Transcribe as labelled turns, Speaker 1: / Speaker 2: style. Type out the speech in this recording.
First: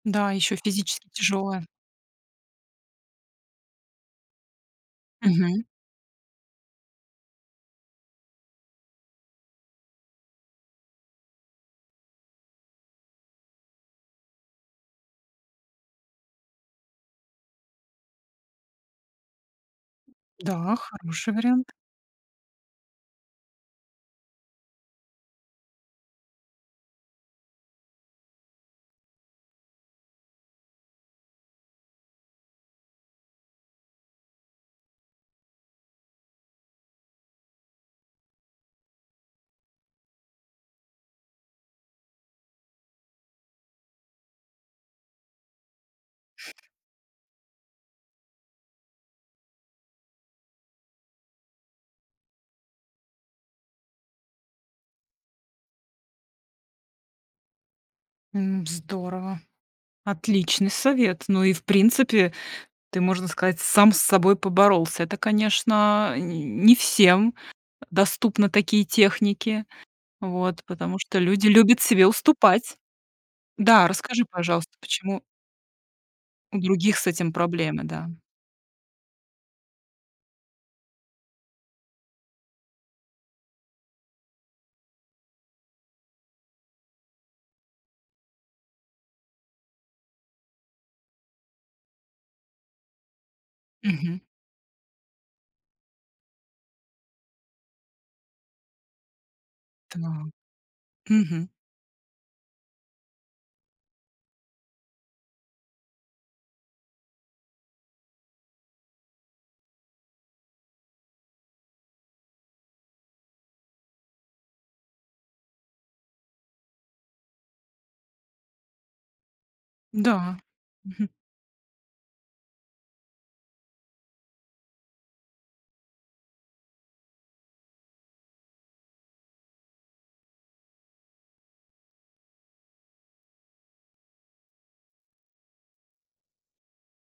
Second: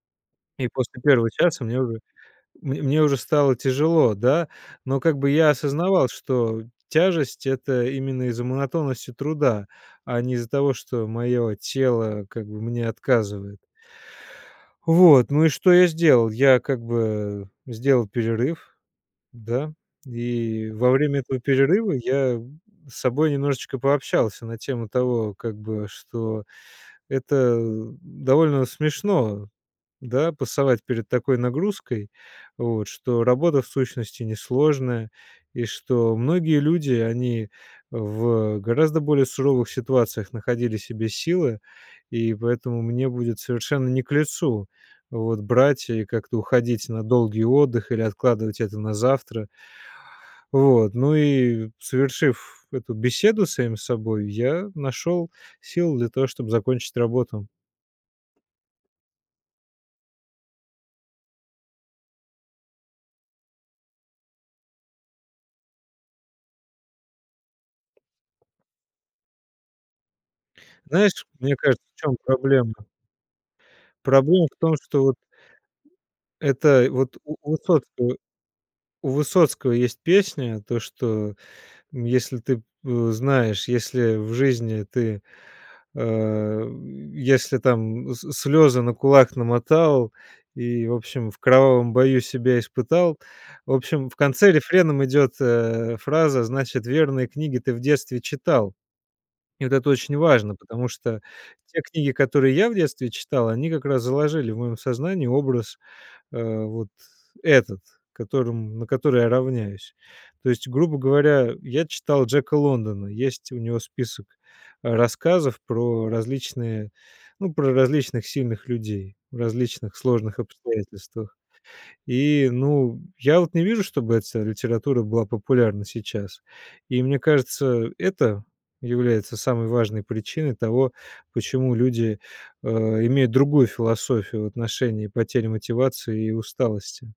Speaker 1: Да, ещё
Speaker 2: И после
Speaker 1: физически
Speaker 2: 1
Speaker 1: тяжёлая.
Speaker 2: часа мне уже, мне мне уже стало тяжело, да? Но, как бы, я
Speaker 1: Мгм.
Speaker 2: осознавал, что тяжесть- это именно из-за монотонности труда, а не из-за того, что моё тело, как бы, мне отказывает. Вот, ну и что я сделал? Я, как бы, сделал перерыв, да, и
Speaker 1: Да,
Speaker 2: во время
Speaker 1: хороший
Speaker 2: этого
Speaker 1: вариант.
Speaker 2: перерыва я с собой немножечко пообщался на тему того как бы, что это довольно смешно, да, пасовать перед такой нагрузкой, вот, что работа, в сущности, несложная, и что многие люди, они в гораздо более суровых ситуациях находили в себе силы. И поэтому мне будет совершенно не к лицу, вот, брать и как-то уходить на долгий отдых или откладывать это на завтра. Вот, ну и, совершив эту беседу с самим собой, я нашёл силы для того чтоб закончить работу.
Speaker 1: М, здорово, отличный совет. Ну и, в принципе, ты, можно сказать, сам с собой поборолся. Это, конечно, не не всем, э, доступны такие техники. Вот, потому что
Speaker 2: Знаешь,
Speaker 1: люди
Speaker 2: мне
Speaker 1: любят
Speaker 2: кажется, в
Speaker 1: себе
Speaker 2: чём проблемно?
Speaker 1: уступать. Да, расскажи,
Speaker 2: Проблема в
Speaker 1: пожалуйста,
Speaker 2: том, что вот
Speaker 1: почему у
Speaker 2: Это
Speaker 1: других с
Speaker 2: вот
Speaker 1: этим
Speaker 2: у у
Speaker 1: проблемы, да?
Speaker 2: Высоцкого у Высоцкого есть песня, то что, м, если ты п э, знаешь, если в жизни ты, а, если там с слёзы на кулак намотал и, в общем, в кровавом бою себя испытал. В общем, в
Speaker 1: Мгм.
Speaker 2: конце рефреном идёт, э, фраза "значит верные книги ты в детстве читал". И вот это очень
Speaker 1: Так.
Speaker 2: важно, потому что
Speaker 1: Мгм.
Speaker 2: те книги, которые я в детстве читал, они как раз заложили в моём сознании образ, а, вот этот, которым на который я равняюсь. То есть, грубо говоря, я читал Джека Лондона. Есть у него список, а, рассказов про различные, ну, про различных сильных людей в различных сложных
Speaker 1: Да. Мгм.
Speaker 2: обстоятельствах. И, ну, я вот не вижу, чтобы эта вся литература была популярна сейчас. И, мне кажется, это является самой важной причиной того, почему люди, а, имеют другую философию в отношении потери мотивации и усталости.